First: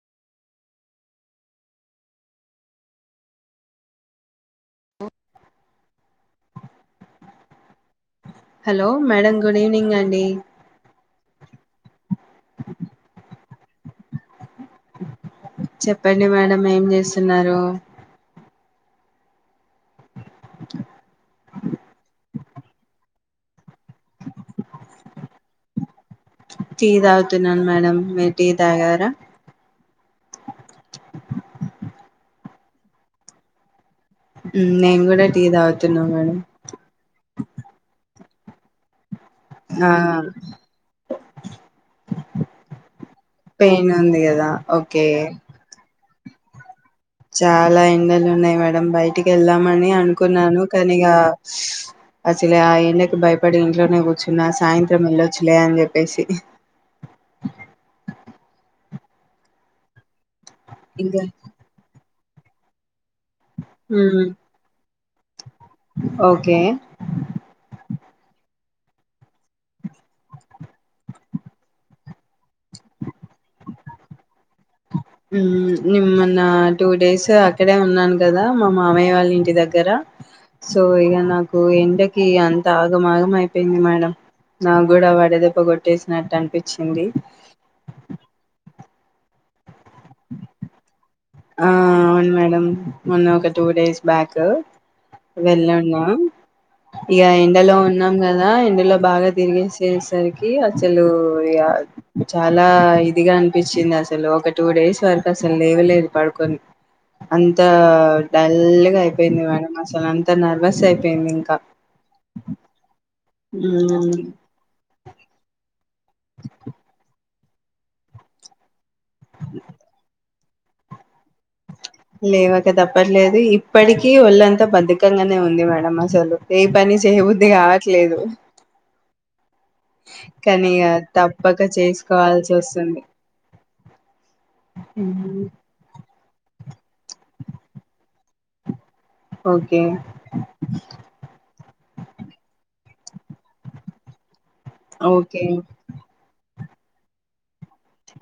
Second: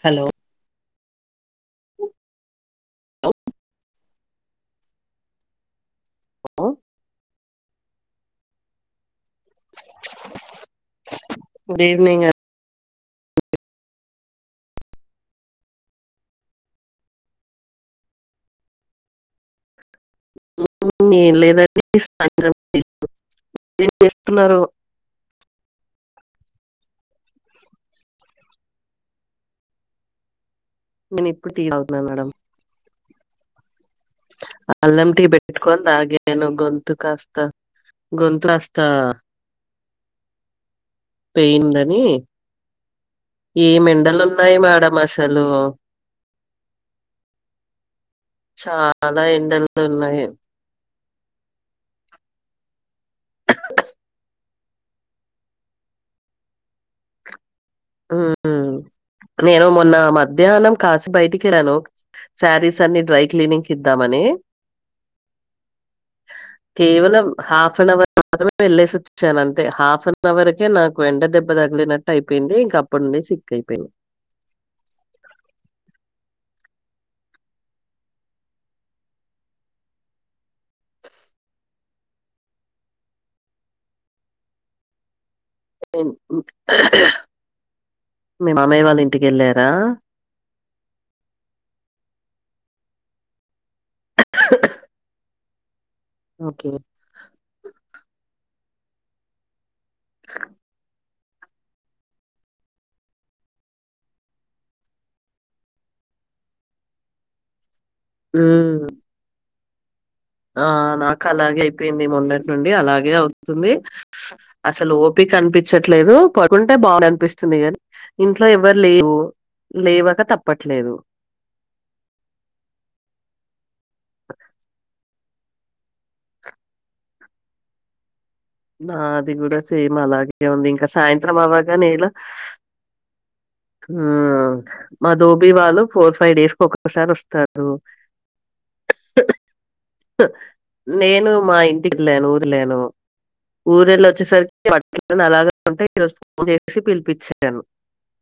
Hello hello madam good evening అండి డివినింగ్ అన్ చెప్పండి మేడం ఏం చేస్తున్నారూ మ్ లేదండి [unintelligible] ఎం చేస్తున్నారు టీ తాగుతున్నాను మేడం మీర్ టీ తాగారా నేను ఇప్పుడు టీ తాగుతున మేడం మ్, నేను అల్లంటీ కూడా టీ పెట్కొని తాగుతున్నా మేడం తాగాను గొంతు కాస్త గొంత్కాస్తా ఆ పేయిన్ ఉందని ఏం పెయిన్ ఉంది కదా ఎండలున్నాయి మేడం ఓకే అసలు చాలా ఎండలు ఉన్నాయి మేడం చాలా బయటికి ఎండలు ఏళ్దామని ఉన్నాయి అనుకున్నాను కన్ నిగా అసలే ఆ ఎండకి భయపడి ఇంట్లోనే కూర్చున్నా సాయంత్రం వెళ్ళొచ్చులే అని చెప్పేసి ఉ నేను మొన్న మ ధ్యాహ్నం కాశి ఇంకా బయటికెళ్లాను సారీస్ అన్నీ డ్రై క్లీనింగ్ మ్, కిద్దామని ఓకే కేవలం హాఫ్ అన్వర్ వెళ్ళేసొచ్చానంతే హాఫ్ అన్ అవర్కే నాకు ఎండ దెబ్బ తగిలినట్టు అయిపోయింది ఇంక్ అప్పడ్నుండీ సిక్కపోయిం నిమ్మన్న టూ డేస్ అక్కడే ఉన్నాను కదా మా మామయ్య వాళ్ళ ఇంటి దగ్గర. సో ఇగ నాకు ఎండకి అంత ఆగమాగం అయిపోయింది మేడం నాకూడా వడదెబ్ మీ మామయ వాళిం ఇంటికెళ్ళార ఆ అవును మేడం మొన్న ఒక టూ డేస్ బ్యాక్ వెళ్ళన్మ ఓకే. ఇగ ఎండలో ఉన్నాం కదా ఎండ్ లో బాగా తిరిగేసేసరికి అసలు ఇగ చాలా ఇదిగా అనిపించింది అసలు. ఒక టూ డేస్ వరకు అసలు లేవలేదు పడుకొని అంతా హ్మ్. డల్లుగైపోయింది మేడం అసలు అంతా ఆ నర్వస్ అయిపోయింది ఇంకా నాకలాగే అయిపోయింది మొన్నటి నుండి అలాగే అవు తుంది అసలు ఓపికనిపి పిచ్చట్లేదు పడుకుంటే బాగుండనిపిస్ ఇంట్లో ఎవర్ లేవు లేవక తప్ తప్పట్లేదు లేవక తప్పట్లేదు ఇప్పటికీ ఒళ్ళంతా బద్ధకంగ నే ఉంది మేడం అసలు ఏ పని చేయ బుద్ధి కావట్లేదు ఆ అది కూడా సేమ్ అలాగే ఉంది కానీ ఇంకా ఇగ సాయంత్రం తప్పక అవ్వగానే ఇలా చేసుకోవాల్సి వస్తుంది మా ధోబి వాళ్ళు ఫోర్ ఫైవ్ డేస్ కొక్కొక్కసారొస్తారు ఓకే నేను మా ఇంటికి లేను ఊరులేను ఊరెళ్ళొచ్చేసరికి ఓకే అలాగే ఉంటే ఈరోజు ఫో సి పిలిపిచ్చాను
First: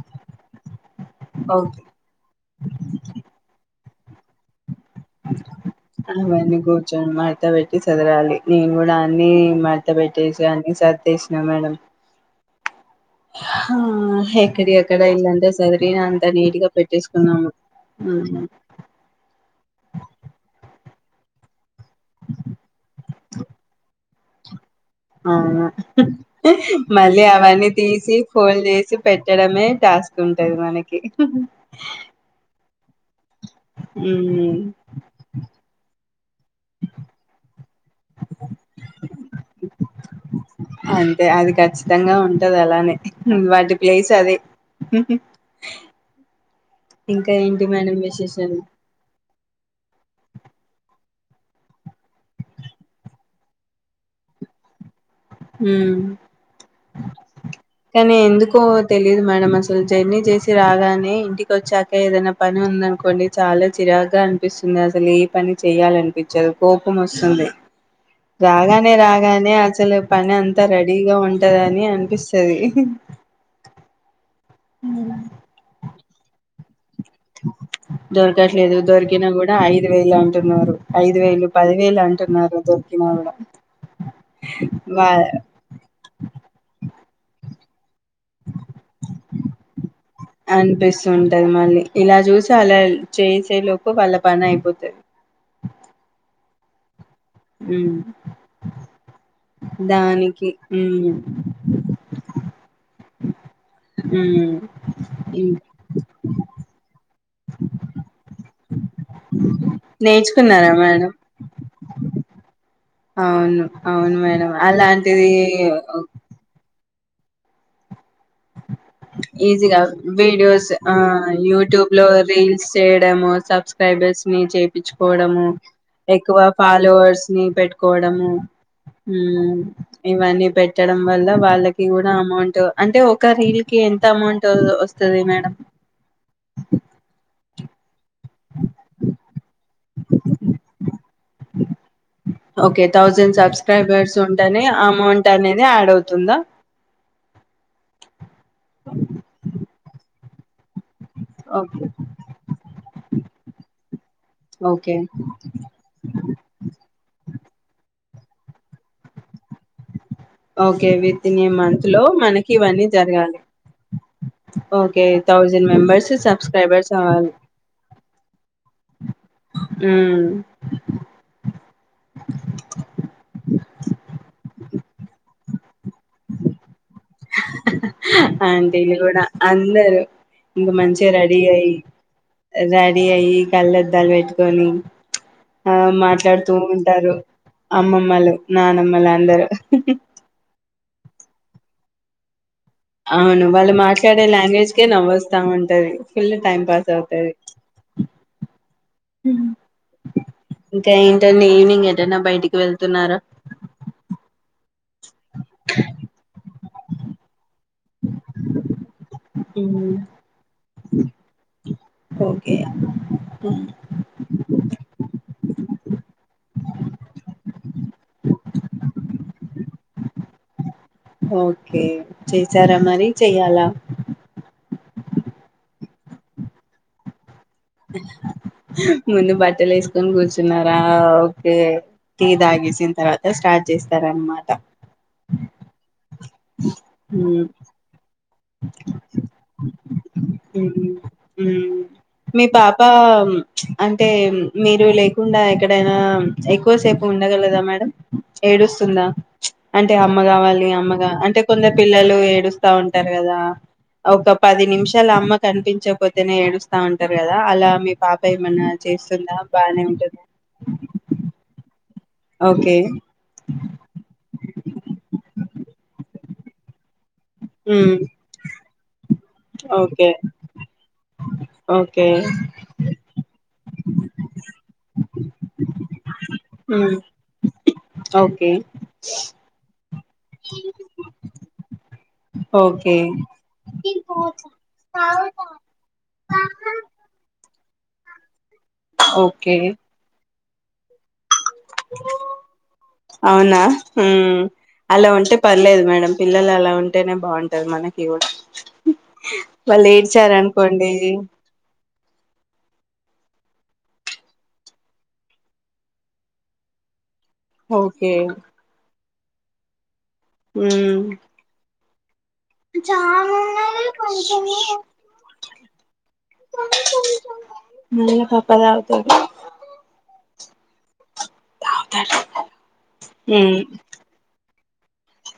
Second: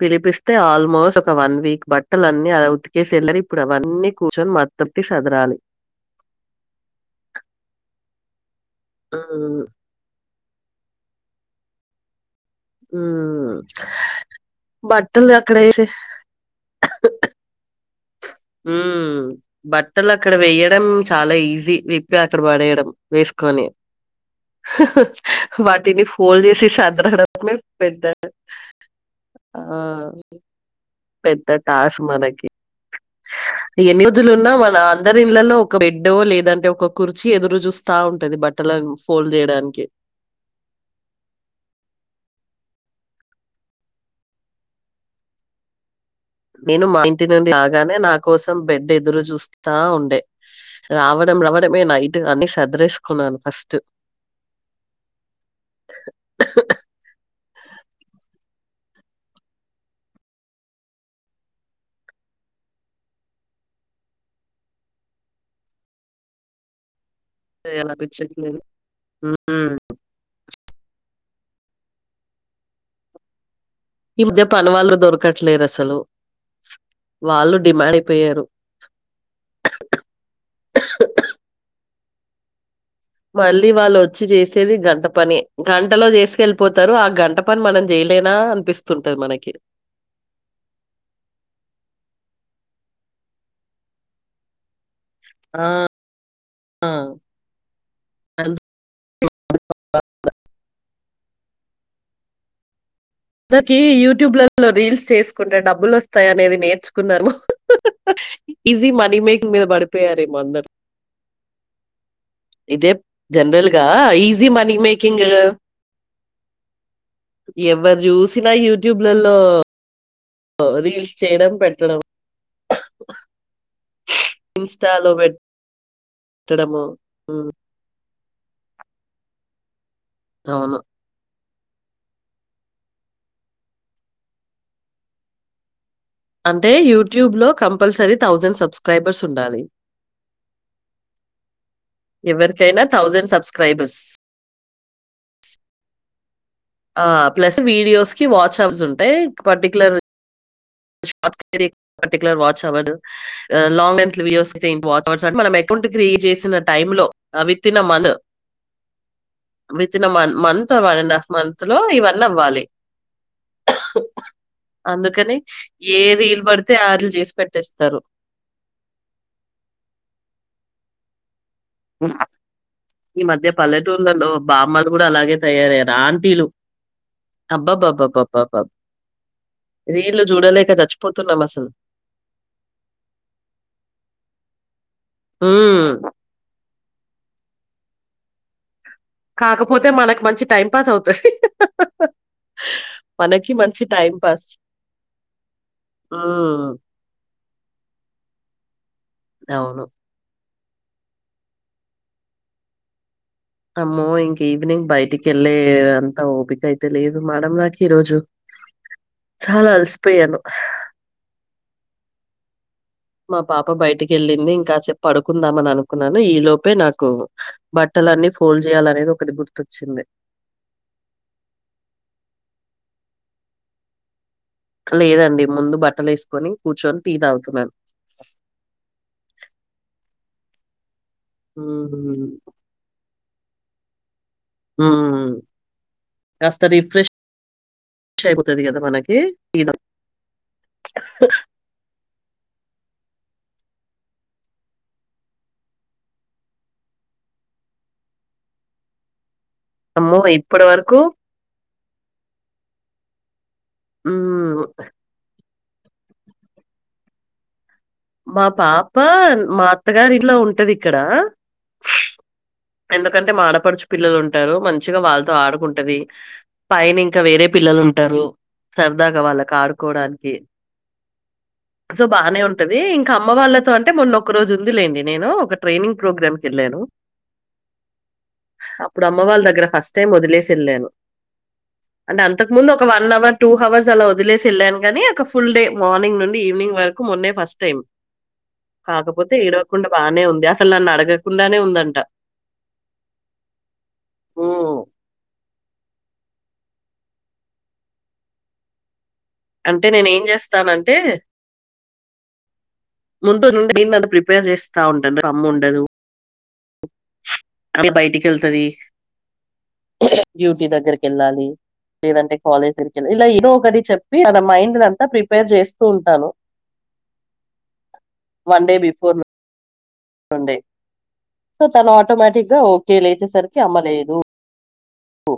పిలిపిస్ తే ఆల్మోస్ట్ ఒక వన్ ఓకే వీక్ బట్టలన్నీ అల ఉతికేసి వెళ్లరి ఇప్పుడు వన్నీ కూర్చొని మ అవన్నీ కూర్చుని మడతపెట్టి సదరాలి నేను కూడా అన్ని హ్మ్ మడతపెట్టేస్ ఇగ అన్ని సర్దేసిన మేడం హ్మ్ హ ఎక్కడి అక్కడ బట్టలు ఇల్లంతా అక్కడ ఏసే సదిరినా అంతా నీట్గా పెట్టేసుకున్నాము మ్మ్ బట్టలక్కడ వెయ్య డం చాలా ఈజీ విప్పి అక్కడ పడేయడం వేసుకొని అవున వాటిని ఫోల్డ్ చేసి మళ్ళీ సదరడమే అవన్నీ పెద్ద తీసి ఫోల్డ్ చేసి ఆ పెట్టడమే టాస్క్ ఉంటది మనకి పెద్ద టాస్క్ మనకి ఎన్ని యోధులున్నా మ్మ్ మన అందరి ఇళ్ళలో ఒక డో లేద్ దంటే ఒక కుర్చీ ఎదురు చూస్తా ఉంటది బట్టల ఫోల్డ్ చేయడానికి మ్మ్ వాటి ప్లేస్ అదే నేను మా ఇంటి ఇంకా నుండి ఏంటి రాగానే మేడం నా కోసం విశేషాలు బెడ్ ఎదురు చూస్ స్తా ఉండే రావడం రవడమే నైటు అన్ని సదరేసుకున్నాను ఫస్ట్ మ్మ్ కాని ఎందుకో తెలిదు మేడం అసలు జర్నీ చేసి రాగానే ఇంటికోచ్చాకే ఏదైనా పని ఉందనుకోండి చాలా చిరాగ్గా అనిపిస్తుంది అసలు ఏ పని చేయాలనిపించదు కోపం వస్ సుంది అనిపించట్లేదు రాగానే రాగానే ఉమ్. అసలు అంతా రెడీగా ఉంటదని అనిపిస్తది ఈ మధ్య పని వాళ్ళు దొరకట్లేరు అసలు వాళ్ళు డిమాండ్ అయిపోయారు దొరకట్లేదు దొరికినా కూడా ఐదు వేలు అంటున్నారు ఐదు వేలు పది వేలు అంటున్నారు కూడా మళ్ళీ వాళ్ళు ఒచ్చి చేసేది గంట వా పనె గంటలో చేసుకెళ్ళిపోతారు ఆ గంట పని మనం చేయలేనా అనిపిస్తుంటది మనకి అనిపిస్తుంటది మళ్ళీ ఇలా చూసి తలల్ చేసే లోపు వాళ్ళ పని అయిపోతది ఆ అ మ్మ్ ఆ. దానికి మ్మ్ దాకి ఉమ్ యూట్యూబ్లో రీల్స్ ఉమ్ చేసుకుంటే డబ్బులు వస్తాయి అనేది నేర్చు కున్నారు ఈజీ మన్ నేర్చుకున్నారా మేడం ఇదే అవును జనరల్ గా అవును ఈజీ మేడం మనీ మేకింగ్ అలాంటిది ఎవరు చూసినా యూట్యూబ్లలో ఈజీ కా వీడియోస్ ఆ రీల్స్ చేయడం యూట్యూబ్ పెట్టడం లో రీల్స్ చేయడము సబ్స్క్రైబర్స్ ని ఇన్స్టాలో చేయించుకోవడము ఎక్కువ పెట్టడము ఫాలోవర్స్ ని హ్మ్, పెట్టుకోవడము హ ఇవన్నీ అవును. పెట్టడం వల్ల వాళ్ళకి కూడా అమౌంట్ అంటే ఒక రీల్ కి ఎంత అమౌంట్ వస్తుంది మేడం అంటే యూట్యూబ్ లో కంపల్సరీ థౌసండ్ సబ్స్క్రైబర్స్ ఉండాలి ఓకే థౌజండ్ సబ్స్క్రైబర్స్ ఉంటనే అమౌంట్ అనేది యాడ్ అవుతుంది తుంద ఆ ప్లస్ వీడియోస్ కి వాచ్ాప్స్ ఉంటాయి పర్టికులర్ షార్ట్ స్ okay particular watch hour long అంస్చ్ ఓకే అవర్ అ మనం అకౌంట్ క్రియేట్ చేసిన టై లో విత్ ఇన్ మన్ అ ిన month okay one and half within a month లో ఇవన్నీ మనకి అవ్వాలి ఇవన్నీ జరగాలి ఓకే అందుకని థౌజండ్ మెంబర్స్ ఏది వీలు పడితే సబ్స్క్రైబర్స్ ఆలు అవ్వాలి చేసి పెట్టేస్తారు అ ఈ మధ్య పల్లెటూళ్లలో బామ్మలు కూడా అలాగే తయారయ్యారు ఆంటీలు అబ్బాబ్బాబ్బాబ్బా అంటి లు కూడా అందరు రీల్ ఇంక చూడలేక మంచిగా రెడీ చచ్చిపోతున్నాం అసలు అయ్య రెడీ అయ్యి కళ్ళద్దాలు పెట్టు కొని ఆ ఉమ్, మాట్లాడుతూ ారు అమ్మమ్మలు నాన్న కాకపోతే మనకి మంచి టైం పాస్ అవుతాది అవును వాళ్ళు మాట్లాడే లాంగ్వేజ్ కే నవ్్వొస్తా ఉంటది ఫుల్ టైం పాస్ అవుతది అవును ఇంకా ఏంటండి ఈవినింగ్ ఏంటనా బయటికి వెళ్తున్నారా అమ్మో ఇంక ఈవనింగ్ బయటికి వెళ్ళలే అంత ఓపికయితే లేదు మేడం నాకు ఈ రోజు చాలా హ్మ్. అలసిపోయాను హా ఓకే మా హ్మ్. పాప బయటికి వెళ్ళింది. ఇంకాసేపు పడుకుందాం అని అనుకున్నాను. ఈ లోపే నాకు బట్టలన్ని ఫోల్డ్ చేయాలనేది ఒకటి గుర్తొచ్చింది. ఓకే చేసారా మరి చెయ్యాలా లేదండి ముందు బట్టలు వేసుకొని కూర్చొని టి తాగు మందు బధ లు వేసుకొని కూర్చున్నారా ఆ ఓకే టి హ్మ్. తాగేసిన తర్వాత స్టార్ట్ చేస్తార అన్నమా హ అ ఊ అయిపోతది కదా! మనకి. టీ తాగి ఉ మీ పాపా అంటే మీరు లేకుండా ఎక్కడైనా ఎక్కువసేపు ఉండగలదా మేడం ఏడుస్తుందా అంటే అమ్మ అమ్మో! ఇప్పటి కావాలి వరకు అమ్మగా అంటే కొంద పిల్లలు ఏడుస్తా ఉంట తరుగదా ఒక హ్మ్. పది నిమిషాలు అమ్మ కనిపించకపోతేనే ఏడుస్తా ఉంటారు కదా అలా మీ పాప మా ఏమన్నా పాప చేస్తుందా మా బానే అత్తగారి ఉంటుందా ఇంట్లో ఉంటది ఇక్కడ ఓకే ఎందుకంటే మాఆడపడుచు పిల్లలు ఉంటారు. మంచిగా వాళ్ళతో ఆడుకుంట ది పైని ఇంకా వేరే పిల్లలు హ్మ్. ఉంటారు. సరదాగా వాళ్ళకి ఓకే ఆడుకోవడానికి సో ఓకే బానే ఉం ఇంక అమ్మ వాళ్ళతో అంటే మొన్నొక్క రోజు ఉంది లేండి. నేను ఒక ట్రైనింగ్ ప్రోగ్రామ్కి వెళ్ళాను. హ్మ్. ఓకే అప్పుడు అమ్మ వాళ్ళ దగ్గర ఫస్ట్ టైం వదిలేసి వెళ్ళాను. అంటే అంతకు ముందు ఒక okay one hour two hours అలా వదిలేసి వెళ్ళాను. కాని ఒక ఫుల్ డే మార్నింగ్ నుండి ఈవినింగ్ వరకు మొన్నే ఫస్ట్ టైమ్ కాకపోతే ఓకే ఏడవకుండా బానే ఉంది అ ఫసలలా నడగ అవునా ఉ హ్మ్ అలా ఉంటే పర్లేదు మేడం పిల్లలు అలా ఉంటేనే బావుం టది మనకి కూడా హ వాళ్ళు అంటే నేను ఏం ఏడ్చారు అనుకోండి చేస్తానంటే ముందు నుండి దేన్ని అది ప్రిపేర్ చేస్తా ఉంటది అమ్మ ఉండదు. [unintelligible] స్ అ ఓకే బయటికి వెళ్తుది బ్యూటీ హ్మ్ దగ్గరకి వెళ్ళాలి లేదంటే కాలేజ్ ఎరికి ఇలా ఏదో ఒకటి చెప్పి అ మైండ్ంతా ప్రిపేర్ చేస్తూ ఉంటాను మళ్ళ పప్ప వన్ డే తాగుతాడు బిఫోర్ తండే సో తను ఆటోమేటిక్ గా ఓకే లే అచేసరికి హ్మ్ అమ్మలేదు ఓ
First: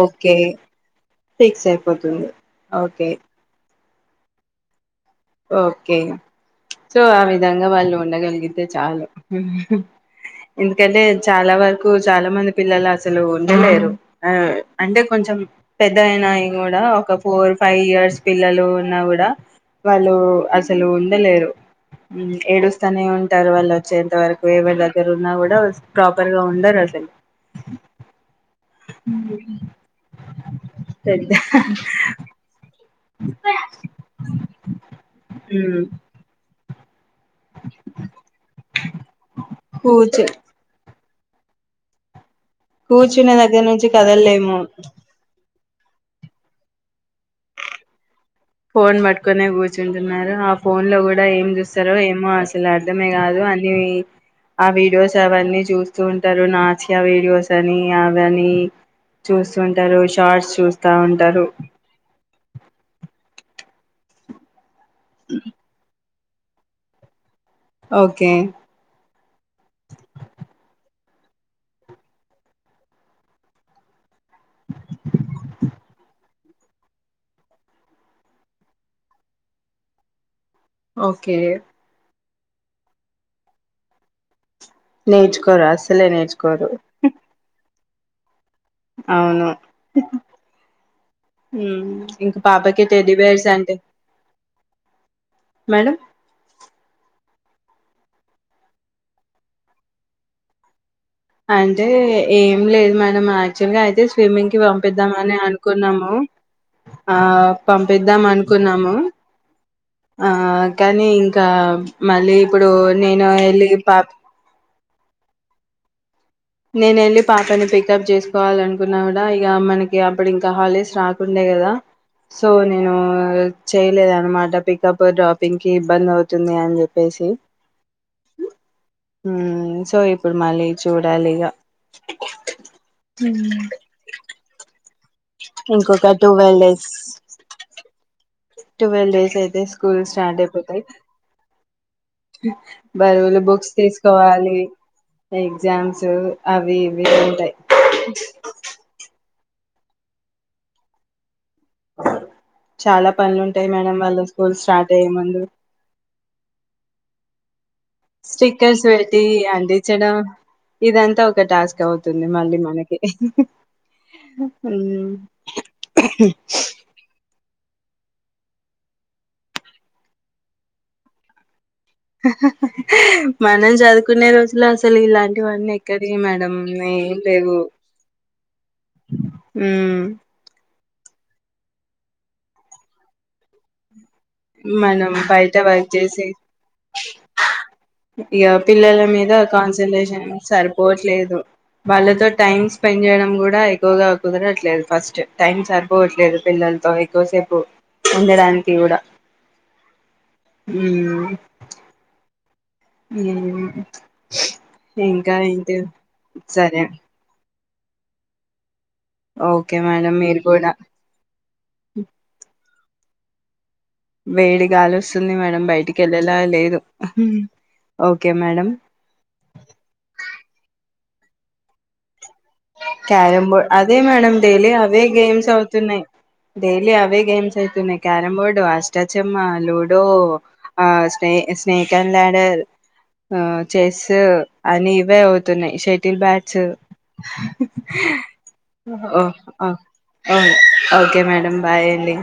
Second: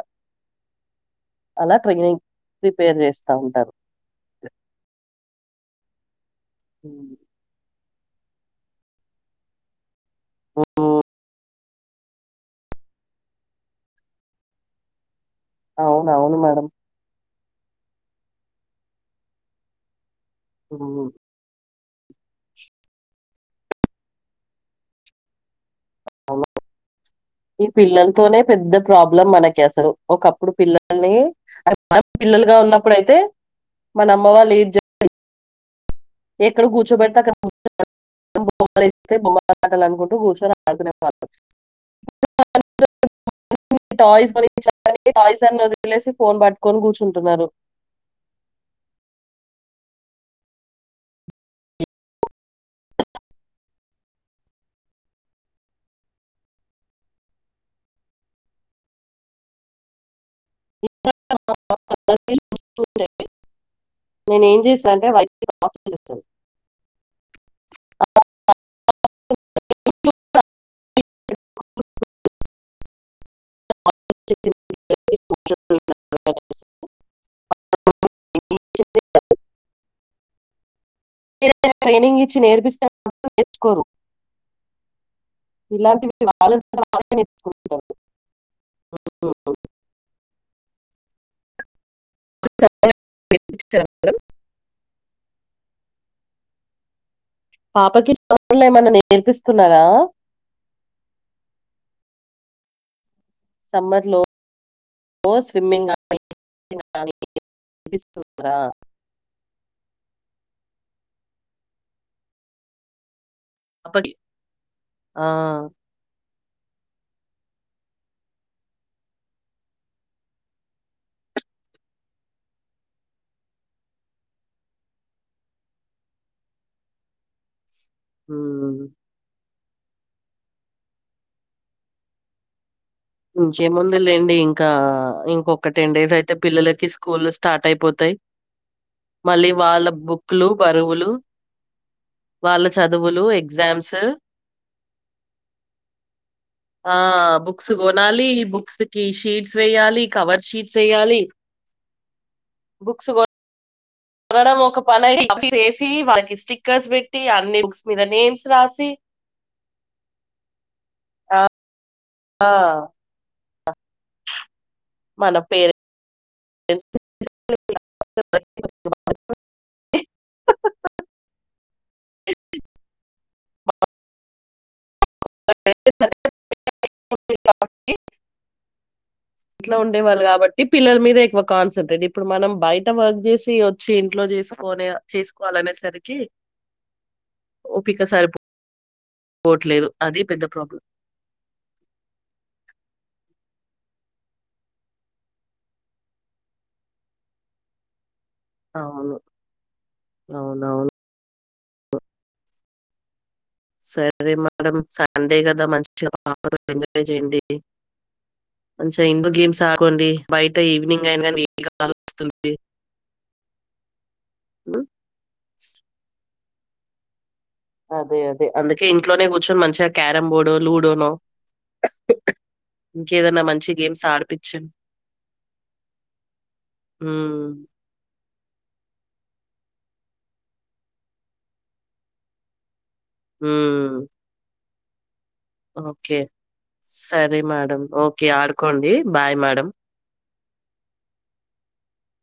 ఓకే ఫిక్స్ అలా ట్రైనింగ్ అయిపోతుంది ప్రిపేర్ ఓకే చేస్తా ఉంటారు ఓకే సో ఆ విధంగా వాళ్ళు ఉండగలిగితే చాలు ఎందుకంటే చాలా వరకు చాలా మంది పిల్లలు అసలు ఉండలేరు అంటే కొంచెం పెద్ద అవును అవును అయినాయి మేడం కూడా ఒక ఫోర్ ఫైవ్ ఇయర్స్ పిల్లలు ఉన్నా కూడా వాళ్ళు అసలు ఉమ్. ఉండలేరు ఏడుస్తానే ఉంటారు వాళ్ళు వచ్చేంత వరకు ఎవరి దగ్గర ఉన్నా కూడా ప్రాపర్ గా ఉండరు అసలు ఈ పిల్లలతోనే పెద్ద ప్రాబ్లం మనకి అసరు ఒకప్పుడు పిల్లల్ని పెద్ద పిల్లలుగా ఉన్నప్పు అప్పుడైతే మన అమ్మ వాళ్ళు హ ఎక్కడ కూర్చోబె అడ బొమ్స్త బొమ్మలుట్టాలనుకుంటూ కూర్చు భోరు వ కూర్చునే దగ్గర నుంచి టాయ్స్ కదలేము కొనిచ్చారని టాయ్స్ అని వదిలేసి ఫోన్ పట్టుకొని కూర్చుంటున్నారు ఫోన్ పట్టుకొనే కూర్చుంటున్నారు ఆ ఫోన్ లో కూడా ఏం చూస్తారో ఏమో అసలు అర్ధమే కాదు అని ఆ వీడియోస్ అవన్నీ చూస్తూ ఉంటారు నాసియా వీడియోస్ అని అవని చూస్తూంటారు చార్ట్స్ చూస్తా ఉంటారు నేను ఏం చేసి అంటే వైఫై ఆఫ్ చేసేస్తా చె ఓకే [inaudible] ఓకే [unintelligible] ట్రైనింగ్ నేర్పిస్తడు నేర్చుకోరు నేర్చుకోరా అసలే నేర్చుకోరు ఓ అవును ఇంక పాపకే టెడ్డిబేర్స్ అంటే మేడం పాపకి [inaudible] ఏమన్నా నేర్పిస్తున్నారా అంటే ఏం లేదు మన మ యాక్చువల్ గా అయితే సమ్మర్ లో స్విమ్మింగ్ కి పంపిద్దాం అని స్విమ్మింగ్ అనుకున్నాము ఆ పంపిద్దాం నేర్పిస్తున్నారా అనుకున్నాము ఆ కానీ ఇంకా మళ్ళీ ఇప్పుడు నేను ల్లి పాప్ పాపకి ఆ నేను వెళ్ళి పాపని పికప్ చేసుకోవాలనుకున్నా కూడా ఇక మనకి అప్పుడు ఇంకా హాలిడేస్ రాకుండే కదా సో నేను చేయలేదన్నమాట పికప్ డ్రాపింగ్కి ఇబ్బంది అవుతుంది అని చెప్పేసి ఉమ్ ఆ సో ఇప్పుడు మళ్ళీ చూడ లిగా ఇంకే ముంది లేండి ఇంకా ఇంకొక టెన్ డేస్ అయితే టువెల్ పిల్లలకి డేస్ స్కూల్ స్టార్ట్ అయిపోతాయి టువెల్ డేస్ మళ్ళీ అయితే వాళ్ళ స్కూల్ స్టార్ట్ బుక్లు అయిపోతాయి బరువులు వాళ్ళ చదువులు, బరువులు బుక్స్ ఎగ్జామ్స్ తీసుకోవాలి ఎగ్జామ్స్ అవి ఇవి ఉంటాయి కొనాలి ఈ బుక్స్ కి షీట్ స్ వేయాలి కవర్ షీట్స్ వేయాలి చాలా పనులుంటాయి మేడం వాళ్ళ స్కూల్ మేడం ఒక స్టార్ట్ పని అయ్యే ముందు చేసి స్టిక్కర్స్ పెట్టి అన్ని బుక్స్ మీద నేమ్స్ స్టిక్కర్స్ రాసి పెట్టి అందించడం ఇదంతా ఆ! ఒక టాస్క్ అవు తుంది మళ్ళ మనకి మన పేరు ఎ [inaudible] హహహ మనం చదువుకునే రోజులు అసల అసలు ఇలాంటివన్నీ ఎక్కడివి మేడం ఏం లేవు ఇట్లా హ్మ్. ఉండేవాళ్ళు కాబట్టి పిల్లల మీద ఎక్కువ కాన్సంట్రేట్ ఇప్పుడు మనం బయట వర్క్ చేసి వచ్చి ఇంట్లో చేసుకొనే మనం బయట వర్క్ చేసుకోవాలనేసరికి చేసి ఓపిక ఇగ పిల్లల మీద సరిపోవట్లేదు అది కాన్సన్ట్రేషన్ పెద్ద ప్రాబ్లం సరిపోవట్లేదు. వాళ్ళతో టైమ్స్ స్పెండ్ చేయడం కూడా ఎక్కువగా కుదరట్లేదు. ఫస్ట్ టైం సరిపోవట్లేదు పిల్లలతో ఎక్కువసేపు ఉండడానికి కూడా అవును అవునవును హ్మ్. హ్మ్. సరే మేడం ఇంకా సండే కదా ఏంటి మంచిగా పాపతో సరే ఎంజాయ్ చేయండి. డీ. కొంచెం ఇంగో గేమ్స్ ఓకే ఆకోండి. మేడం మీరు బయట కూడా ఈవినింగ్ అయిన నీ కాల్ స్తుంది. వేడి ఉమ్, గాలి వస్సుంది. మేడం బయటికి ఎళ్ళ్ లేదు ఉ అదే అదే అందుకే ఇంట్లోనే కూర్చొని మంచిగా క్యారమ్ బోర్డు, లూడోనో ఇంకేదైనా క్యారమ్ బోర్డ్ మంచి అదే గేమ్స్ మేడం డైలీ ఆడిపించండి అవే గేమ్స్ అవుతున్నాయి. డైలీ అవే ఉమ్, గేమ్స్ అవుతున్నాయ్ క్యారంబోర్డ్ స్ అష్టాచమ్మా, లూడో ఆ స్నే-స్నేకాండ్ ల్యాడర్ ఆ ఉమ్, చెస్ అని ఇవే అవుతున్నాయి ఓకే షటిల్ బ్యాట్స్ సరే మేడం ఓకే ఆడుకోండి ఓ బాయ్ మేడం ఓ ఓ ఓకే మేడం బాయ్. యండి.